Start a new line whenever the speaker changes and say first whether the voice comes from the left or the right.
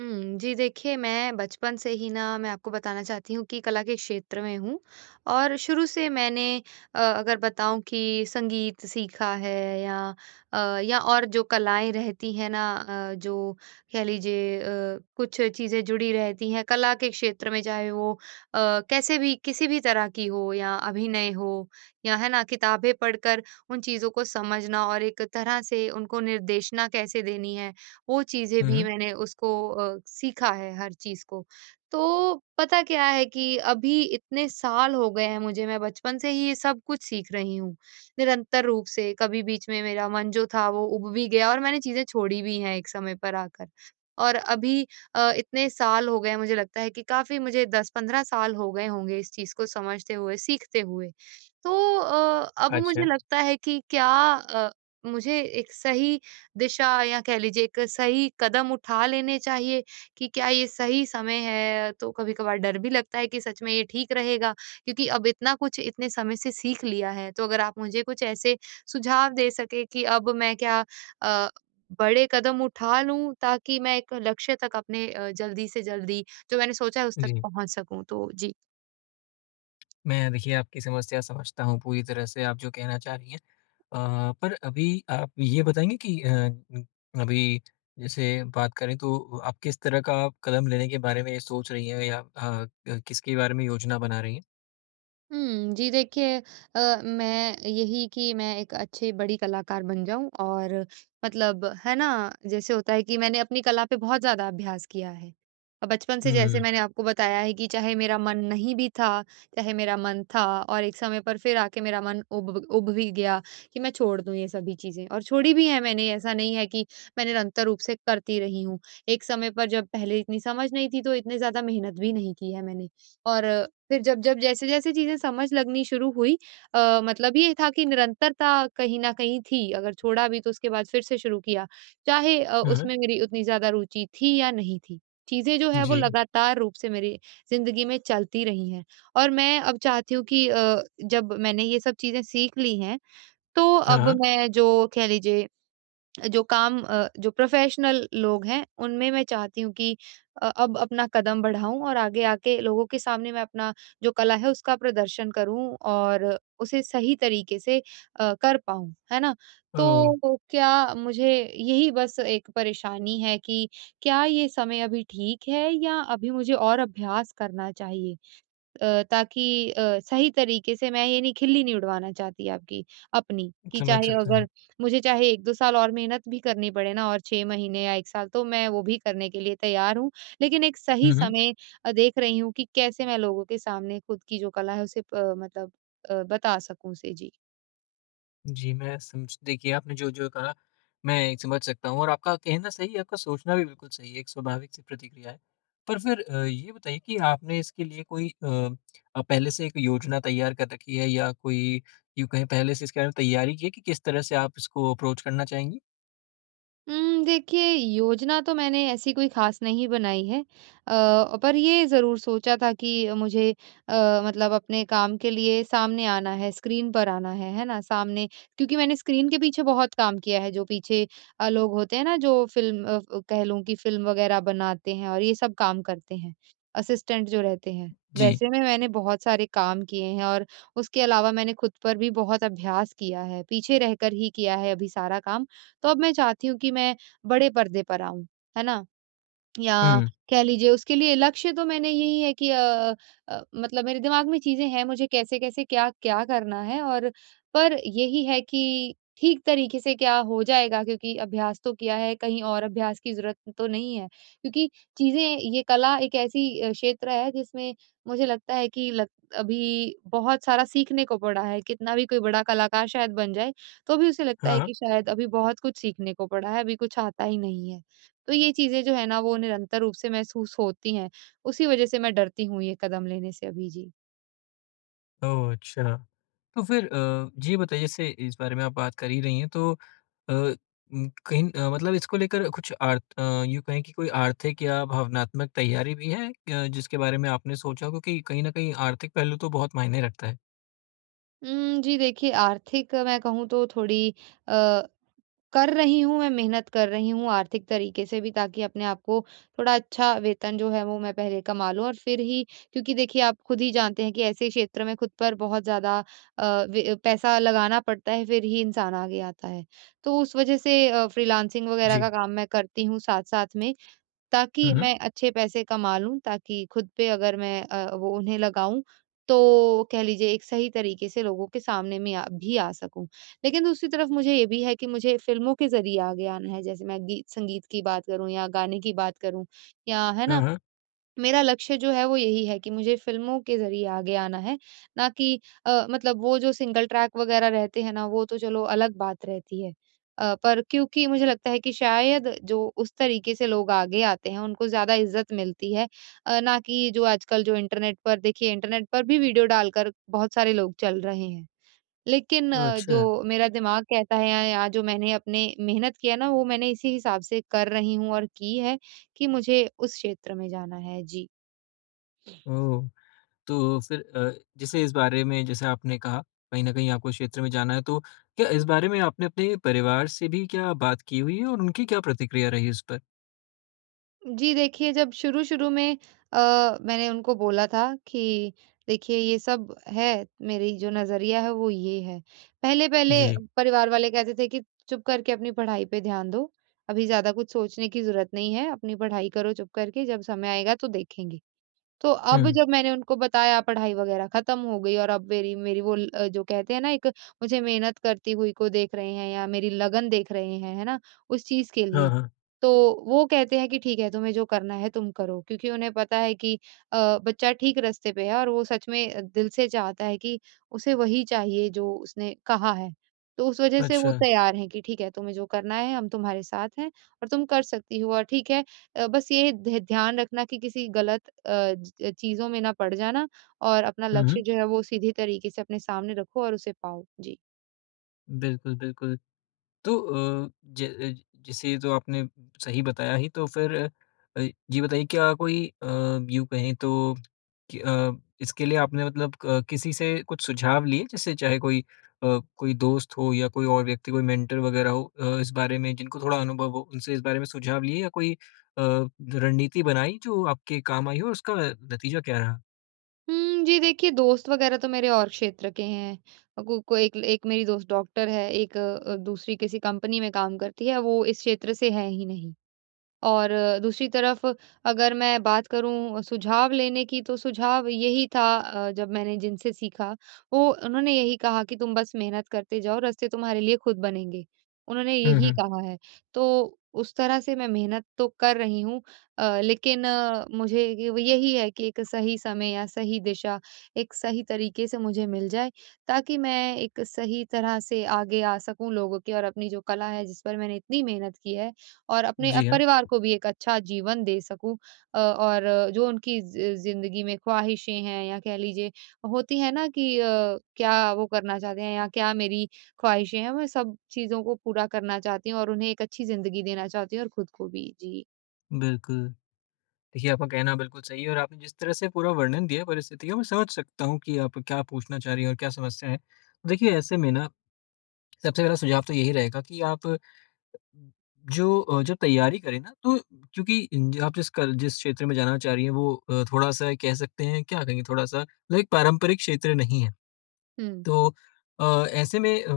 right: हुँ, जी देखिए, मैं बचपन से ही ना मैं आपको बताना चाहती हूँ कि कला के क्षेत्र में हूँ और शुरू से मैंने अगर बताऊँ कि संगीत सीखा है या अ, या और जो कलाएँ रहती हैं ना जो कह लीजिए कुछ चीज़ें जुड़ी रहती हैं कला के क्षेत्र में, चाहे वो कैसे भी किसी भी तरह की हो या अभिनय हो या है ना, किताबें पढ़कर उन चीज़ों को समझना और एक तरह से उनको निर्देशना कैसे देनी है वो चीज़ें
left: हुँ,
right: भी
left: हुँ।
right: मैंने उसको सीखा है हर चीज़ को। तो पता क्या है कि अभी इतने साल हो गए हैं मुझे, मैं बचपन से ही ये सब कुछ सीख रही हूँ, निरंतर रूप से। कभी बीच में मेरा मन जो था वो उब भी गया और मैंने चीज़ें छोड़ी भी हैं एक समय पर आकर। और अभी इतने साल हो गए हैं मुझे लगता है कि काफ़ी मुझे 10-15 साल हो गए होंगे इस चीज़ को समझते हुए, सीखते हुए। तो अब
left: अच्छा,
right: मुझे लगता है कि क्या अ, मुझे एक सही दिशा या कह लीजिए एक सही कदम उठा लेने चाहिए कि क्या ये सही समय है? तो कभी-कभार डर भी लगता है कि सच में ये ठीक रहेगा? क्योंकि अब इतना कुछ इतने समय से सीख लिया है, तो अगर आप मुझे कुछ ऐसे सुझाव दे सकें कि अब मैं क्या अ, बड़े कदम उठा लूँ ताकि मैं एक लक्ष्य तक अपने जल्दी से जल्दी जो मैंने सोचा है उस तक
left: जी।
right: पहुँच सकूँ? तो जी।
left: मैं देखिए आपकी समस्या समझता हूँ पूरी तरह से, आप जो कहना चाह रही हैं। पर अभी आप ये बताएँगे कि अभी जैसे बात करें तो आप किस तरह का आप कदम लेने के बारे में सोच रही हैं या किसके बारे में योजना बना रही हैं?
right: हुँ, जी देखिए मैं यही कि मैं एक अच्छी बड़ी कलाकार बन जाऊँ और मतलब है ना, जैसे होता है कि मैंने अपनी कला पे बहुत ज़्यादा अभ्यास किया है। बचपन से जैसे
left: हुँ,
right: मैंने आपको बताया है कि चाहे मेरा मन नहीं भी था, चाहे मेरा मन था और एक समय पर फिर आके मेरा मन उब उब भी गया कि मैं छोड़ दूँ ये सभी चीज़ें और छोड़ी भी हैं मैंने, ऐसा नहीं है कि मैं निरंतर रूप से करती रही हूँ। एक समय पर जब पहले इतनी समझ नहीं थी, तो इतने ज़्यादा मेहनत भी नहीं की है मैंने और फिर जब-जब, जैसे-जैसे चीज़ें समझ लगनी शुरू हुई मतलब ये था कि निरंतरता कहीं न कहीं थी, अगर छोड़ा भी तो उसके बाद फिर से शुरू किया, चाहे
left: हुँ, हुँ।
right: उसमें मेरी उतनी ज़्यादा रुचि थी या नहीं थी। चीज़ें जो है वो
left: जी।
right: लगातार रूप से मेरी ज़िंदगी में चलती रही हैं और मैं अब चाहती हूँ कि जब मैंने ये सब चीज़ें सीख ली हैं, तो
left: हाँ,
right: अब
left: हाँ।
right: मैं जो कह लीजिए जो काम जो प्रोफेशनल लोग हैं, उनमें मैं चाहती हूँ कि अब अपना कदम बढ़ाऊँ और आगे आके लोगों के सामने मैं अपना जो कला है उसका प्रदर्शन करूँ और उसे सही तरीके से कर पाऊँ, है ना?
left: ओह!
right: तो क्या मुझे यही बस एक परेशानी है कि क्या ये समय अभी ठीक है या अभी मुझे और अभ्यास करना चाहिए? ताकि सही तरीके से मैं ये नहीं खिल्ली नहीं उड़वाना चाहती आपकी अपनी, कि
left: समझ
right: चाहे
left: सकता
right: अगर
left: हूँ।
right: मुझे चाहे 1-2 साल और मेहनत भी करनी पड़े ना और 6 महीने या 1 साल तो मैं वो भी करने के लिए तैयार हूँ। लेकिन एक सही
left: हुँ, हुँ।
right: समय देख रही हूँ कि कैसे मैं लोगों के सामने खुद की जो कला है उसे प मतलब बता सकूँ उसे। जी।
left: जी, मैं समझ देखिए आपने जो-जो कहा, मैं समझ सकता हूँ और आपका कहना सही है, आपका सोचना भी बिल्कुल सही है, एक स्वाभाविक सी प्रतिक्रिया है। पर फिर ये बताइए कि आपने इसके लिए कोई पहले से एक योजना तैयार कर रखी है, या कोई, यूँ कहें, पहले से इसके बारे में तैयारी की है कि किस तरह से आप इसको अप्रोच करना चाहेंगी?
right: देखिए योजना तो मैंने ऐसी कोई ख़ास नहीं बनाई है। पर ये ज़रूर सोचा था कि मुझे मतलब अपने काम के लिए सामने आना है, स्क्रीन पर आना है ना? सामने क्योंकि मैंने स्क्रीन के पीछे बहुत काम किया है, जो पीछे लोग होते हैं ना जो फ़िल्म फ कह लूँ कि फ़िल्म वग़ैरह बनाते हैं और ये सब काम करते हैं, असिस्टेंट जो रहते हैं।
left: जी।
right: वैसे में मैंने बहुत सारे काम किए हैं और उसके अलावा मैंने खुद पर भी बहुत अभ्यास किया है, पीछे रहकर ही किया है अभी सारा काम। तो अब मैं चाहती हूँ कि मैं बड़े पर्दे पर आऊँ, है ना? या
left: हुँ,
right: कह लीजिए उसके लिए लक्ष्य तो मैंने यही है कि मतलब मेरे दिमाग में चीज़ें हैं, मुझे कैसे-कैसे, क्या-क्या करना है और पर यही है कि ठीक तरीके से क्या हो जाएगा क्योंकि अभ्यास तो किया है, कहीं और अभ्यास की ज़रूरत तो नहीं है। क्योंकि चीज़ें ये कला एक ऐसी क्षेत्र है जिसमें मुझे लगता है कि लग अभी बहुत सारा सीखने को पड़ा है, कितना भी कोई बड़ा कलाकार शायद बन जाए, तो भी उसे लगता
left: हाँ,
right: है कि
left: हाँ।
right: शायद अभी बहुत कुछ सीखने को पड़ा है, अभी कुछ आता ही नहीं है। तो ये चीज़ें जो है ना वो निरंतर रूप से महसूस होती हैं। उसी वज़ह से मैं डरती हूँ ये कदम लेने से अभी। जी।
left: ओह! अच्छा। तो फिर ये बताइए, जैसे इस बारे में आप बात कर ही रही हैं, तो कहीं मतलब इसको लेकर कुछ यूँ कहें कि कोई आर्थिक या भावनात्मक तैयारी भी है जिसके बारे में आपने सोचा हो? क्योंकि कहीं न कहीं आर्थिक पहलू तो बहुत मायने रखता है।
right: जी देखिए आर्थिक मैं कहूँ तो थोड़ी अ, कर रही हूँ मैं मेहनत कर रही हूँ आर्थिक तरीके से भी ताकि अपने आप को थोड़ा अच्छा वेतन जो है वो मैं पहले कमा लूँ और फिर ही क्योंकि देखिए आप खुद ही जानते हैं कि ऐसे क्षेत्र में खुद पर बहुत ज़्यादा वे पैसा लगाना पड़ता है फिर ही इंसान आगे आता है। तो उस वज़ह से फ्रीलांसिंग वग़ैरह
left: जी।
right: का काम मैं करती हूँ साथ-साथ में। ताकि
left: हुँ, हुँ।
right: मैं अच्छे पैसे कमा लूँ, ताकि खुद पे अगर मैं वो उन्हें लगाऊँ, तो कह लीजिए एक सही तरीके से लोगों के सामने में आ भी आ सकूँ। लेकिन दूसरी तरफ मुझे ये भी है कि मुझे फ़िल्मों के ज़रिए आगे आना है, जैसे मैं गीत संगीत की बात करूँ या गाने की बात करूँ या है
left: हाँ,
right: ना?
left: हाँ।
right: मेरा लक्ष्य जो है वो यही है कि मुझे फ़िल्मों के ज़रिए आगे आना है, ना कि मतलब वो जो सिंगल ट्रैक वग़ैरह रहते हैं ना, वो तो चलो अलग बात रहती है। पर क्योंकि मुझे लगता है कि शायद जो उस तरीके से लोग आगे आते हैं, उनको ज़्यादा इज़्ज़त मिलती है ना कि जो आजकल जो इंटरनेट पर देखिए इंटरनेट पर भी वीडियो डालकर बहुत सारे लोग चल रहे हैं। लेकिन
left: ओह!
right: जो
left: अच्छा।
right: मेरा दिमाग कहता है या जो मैंने अपने मेहनत किया ना, वो मैंने इसी हिसाब से कर रही हूँ और की है कि मुझे उस क्षेत्र में जाना है। जी।
left: ओह! तो फिर जैसे इस बारे में, जैसे आपने कहा, कहीं न कहीं आपको क्षेत्र में जाना है, तो क्या इस बारे में आपने अपने परिवार से भी क्या बात की हुई है और उनकी क्या प्रतिक्रिया रही इस पर?
right: जी देखिए, जब शुरू-शुरू में मैंने उनको बोला था कि देखिए ये सब है, मेरी जो नज़रिया है वो ये है। पहले-पहले
left: जी।
right: परिवार वाले कहते थे कि चुप करके अपनी पढ़ाई पे ध्यान दो, अभी ज़्यादा कुछ सोचने की ज़रूरत नहीं है, अपनी पढ़ाई करो चुप करके, जब समय आएगा तो देखेंगे। तो अब
left: हुँ।
right: जब मैंने उनको बताया पढ़ाई वगैरह खत्म हो गई और अब मेरी मेरी वो ल- जो कहते हैं ना एक मुझे मेहनत करती हुई को देख रहे हैं या मेरी लगन देख रहे हैं है ना उस चीज के
left: हाँ,
right: लिए
left: हाँ।
right: तो वो कहते हैं कि ठीक है तुम्हें जो करना है तुम करो क्योंकि उन्हें पता है कि बच्चा ठीक रास्ते पे है और वो सच में दिल से चाहता है कि उसे वही चाहिए जो उसने कहा है तो उस वजह से वो
left: अच्छा।
right: तैयार हैं कि ठीक है तुम्हें जो करना है हम तुम्हारे साथ हैं और तुम कर सकती हो और ठीक है बस ये ध्यान रखना कि किसी गलत अ, ज चीज़ों में ना पड़ जाना और अपना
left: हुँ,
right: लक्ष्य
left: हुँ।
right: जो है वो सीधे तरीके से अपने सामने रखो और उसे पाओ? जी।
left: बिल्कुल, बिल्कुल। तो अ, ज अ, जैसे तो आपने सही बताया ही, तो फिर अ, ये बताइए, क्या कोई यूँ कहें तो कि इसके लिए आपने मतलब क किसी से कुछ सुझाव लिए? जैसे चाहे कोई कोई दोस्त हो या कोई और व्यक्ति, कोई मेंटर वगैरह हो इस बारे में, जिनको थोड़ा अनुभव हो, उनसे इस बारे में सुझाव लिए या कोई रणनीति बनाई जो आपके काम आई हो, और उसका नतीजा क्या रहा?
right: हुँ, जी देखिए दोस्त वगैरह तो मेरे और क्षेत्र के हैं। को एक एक मेरी दोस्त डॉक्टर है, एक दूसरी किसी कंपनी में काम करती है, वो इस क्षेत्र से है ही नहीं। और दूसरी तरफ अगर मैं बात करूँ सुझाव लेने की तो सुझाव यही था जब मैंने जिनसे सीखा वो उन्होंने यही कहा कि तुम बस मेहनत करते जाओ रास्ते तुम्हारे लिए खुद बनेंगे। उन्होंने
left: हुँ,
right: यही
left: हुँ।
right: कहा है। तो उस तरह से मैं मेहनत तो कर रही हूँ लेकिन मुझे ये वो यही है कि एक सही समय या सही दिशा एक सही तरीके से मुझे मिल जाए ताकि मैं एक सही तरह से आगे आ सकूँ लोगों के और अपनी जो कला है जिस पर मैंने इतनी मेहनत की है और अपने
left: जी हाँ,
right: परिवार को भी एक अच्छा जीवन दे सकूँ और जो उनकी ज़िंदगी में ख्वाहिशें हैं या कह लीजिए होती है ना कि क्या वो करना चाहते हैं या क्या मेरी ख्वाहिशें हैं, मैं सब चीज़ों को पूरा करना चाहती हूँ और उन्हें एक अच्छी ज़िंदगी देना चाहती हूँ और खुद को भी। जी।
left: बिल्कुल। देखिए, आपका कहना बिल्कुल सही है और आपने जिस तरह से पूरा वर्णन दिया परिस्थिति का, मैं समझ सकता हूँ कि आप क्या पूछना चाह रही हैं और क्या समस्या है। तो देखिए, ऐसे में ना, सबसे पहला सुझाव तो यही रहेगा कि आप जब तैयारी करें ना, तो क्योंकि ज आप जिस क्षेत्र में जाना चाह रही हैं, वो थोड़ा-सा कह सकते हैं, क्या कहेंगे, थोड़ा-सा लाइक पारंपरिक क्षेत्र नहीं है।
right: हुँ,
left: तो ऐसे में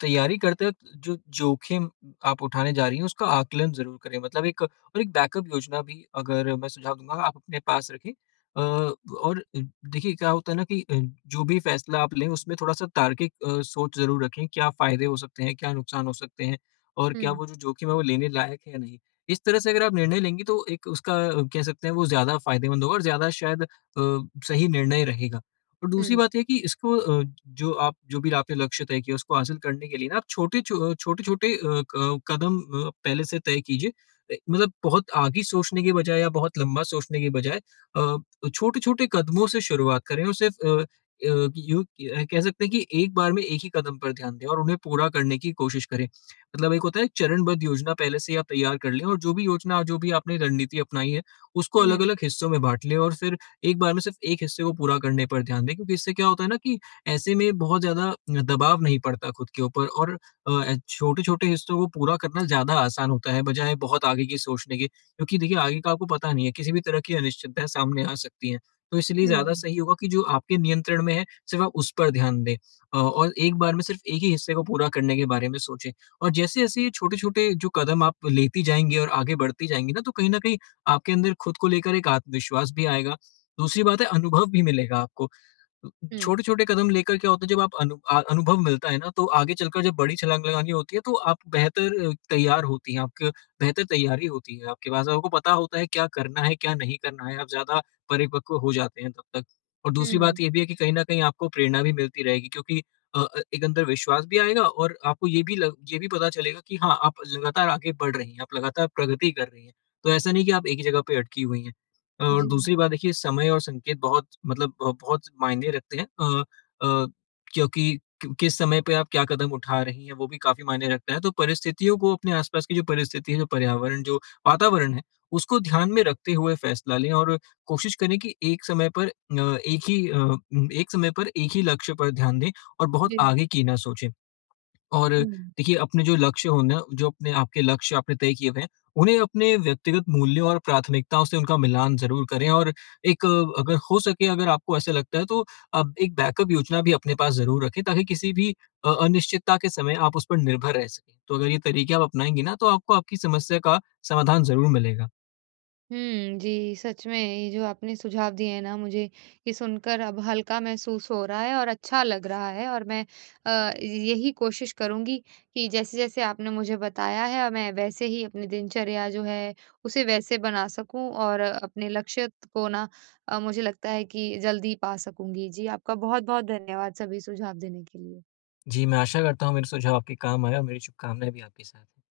left: तैयारी करते वक़्त जो जोखिम आप उठाने जा रही हैं, उसका आकलन ज़रूर करें। मतलब, एक, और एक बैकअप योजना भी, अगर मैं सुझाव दूँगा, आप अपने पास रखें। और देखिए क्या होता है ना, कि जो भी फ़ैसला आप लें उसमें थोड़ा-सा तार्किक सोच ज़रूर रखें, क्या फ़ायदे हो सकते हैं, क्या नुकसान हो सकते हैं और क्या
right: हुँ,
left: वो जो जोखिम है वो लेने लायक है या नहीं। इस तरह से अगर आप निर्णय लेंगी, तो एक उसका कह सकते हैं, वो ज़्यादा फ़ायदेमंद होगा और ज़्यादा शायद सही निर्णय रहेगा। और दूसरी
right: हुँ,
left: बात है कि इसको, जो भी आपने लक्ष्य तय किया, उसको हासिल करने के लिए ना, आप छोटे छोटे कदम पहले से तय कीजिए। मतलब, बहुत आगे सोचने के बजाय या बहुत लंबा सोचने के बजाय छोटे छोटे कदमों से शुरुआत करें और सिर्फ यूं कह सकते हैं कि एक बार में एक ही कदम पर ध्यान दें और उन्हें पूरा करने की कोशिश करें। मतलब, एक होता है चरणबद्ध योजना, पहले से ही आप तैयार कर लें, और जो भी आपने रणनीति अपनाई है उसको
right: हुँ,
left: अलग अलग हिस्सों में बांट लें और फिर एक बार में सिर्फ एक हिस्से को पूरा करने पर ध्यान दें, क्योंकि इससे क्या होता है ना, कि ऐसे में बहुत ज़्यादा दबाव नहीं पड़ता खुद के ऊपर, और छोटे-छोटे हिस्सों को पूरा करना ज़्यादा आसान होता है, बजाय बहुत आगे की सोचने के। क्योंकि देखिए, आगे का आपको पता नहीं है, किसी भी तरह की अनिश्चितताएँ सामने आ सकती हैं। तो इसलिए
right: हुँ,
left: ज़्यादा सही होगा कि जो आपके नियंत्रण में है, सिर्फ आप उस पर ध्यान दें, और एक बार में सिर्फ एक ही हिस्से को पूरा करने के बारे में सोचें। और जैसे-जैसे ये छोटे-छोटे जो कदम आप लेती जाएँगी और आगे बढ़ती जाएँगी ना, तो कहीं न कहीं आपके अंदर खुद को लेकर एक आत्मविश्वास भी आएगा। दूसरी बात है, अनुभव भी मिलेगा आपको।
right: हुँ,
left: छोटे-छोटे कदम लेकर क्या होता है, जब आप अनुभव मिलता है ना, तो आगे चलकर जब बड़ी छलाँग लगानी होती है तो आप बेहतर तैयार होती हैं, आपके बेहतर तैयारी होती है आपके पास। आपको पता होता है क्या करना है, क्या नहीं करना है, आप ज़्यादा परिपक्व हो जाते हैं तब तक। और दूसरी
right: हुँ,
left: बात ये भी है कि कहीं न कहीं आपको प्रेरणा भी मिलती रहेगी, क्योंकि एक अंदर विश्वास भी आएगा, और आपको ये भी पता चलेगा कि हाँ, आप लगातार आगे बढ़ रही हैं, आप लगातार प्रगति कर रही हैं। तो ऐसा नहीं कि आप एक ही जगह पे अटकी हुई हैं। और
right: जी,
left: दूसरी बात देखिए, समय और संकेत बहुत, मतलब बहुत मायने रखते हैं, अ, क्योंकि किस समय पे आप क्या कदम उठा रही हैं, वो भी काफी मायने रखता है, तो परिस्थितियों को, अपने आसपास की जो परिस्थिति है, जो पर्यावरण, जो वातावरण है, उसको ध्यान में रखते हुए फैसला लें, और कोशिश करें कि एक ही अ, एक समय पर एक ही लक्ष्य पर ध्यान दें, और बहुत
right: जी,
left: आगे की ना सोचें। और
right: हुँ।
left: देखिए, अपने जो लक्ष्य हों ना, जो अपने आपके लक्ष्य आपने तय किए हुए हैं, उन्हें अपने व्यक्तिगत मूल्यों और प्राथमिकताओं से उनका मिलान ज़रूर करें, और एक, अगर हो सके, अगर आपको ऐसा लगता है, तो आप एक बैकअप योजना भी अपने पास ज़रूर रखें, ताकि किसी भी अनिश्चितता के समय आप उस पर निर्भर रह सकें। तो अगर ये तरीके आप अपनाएँगी ना, तो आपको आपकी समस्या का समाधान ज़रूर मिलेगा।
right: हुँ, जी, सच में ये जो आपने सुझाव दिए हैं ना मुझे ये सुनकर अब हल्का महसूस हो रहा है और अच्छा लग रहा है और मैं यही कोशिश करूँगी कि जैसे-जैसे आपने मुझे बताया है मैं वैसे ही अपनी दिनचर्या जो है उसे वैसे बना सकूँ और अपने लक्ष्य को ना मुझे लगता है कि जल्दी पा सकूँगी। जी, आपका बहुत-बहुत धन्यवाद सभी सुझाव देने के लिए।
left: जी, मैं आशा करता हूँ मेरे सुझाव आपके काम आए और मेरी शुभकामनाएँ भी आपके साथ हैं।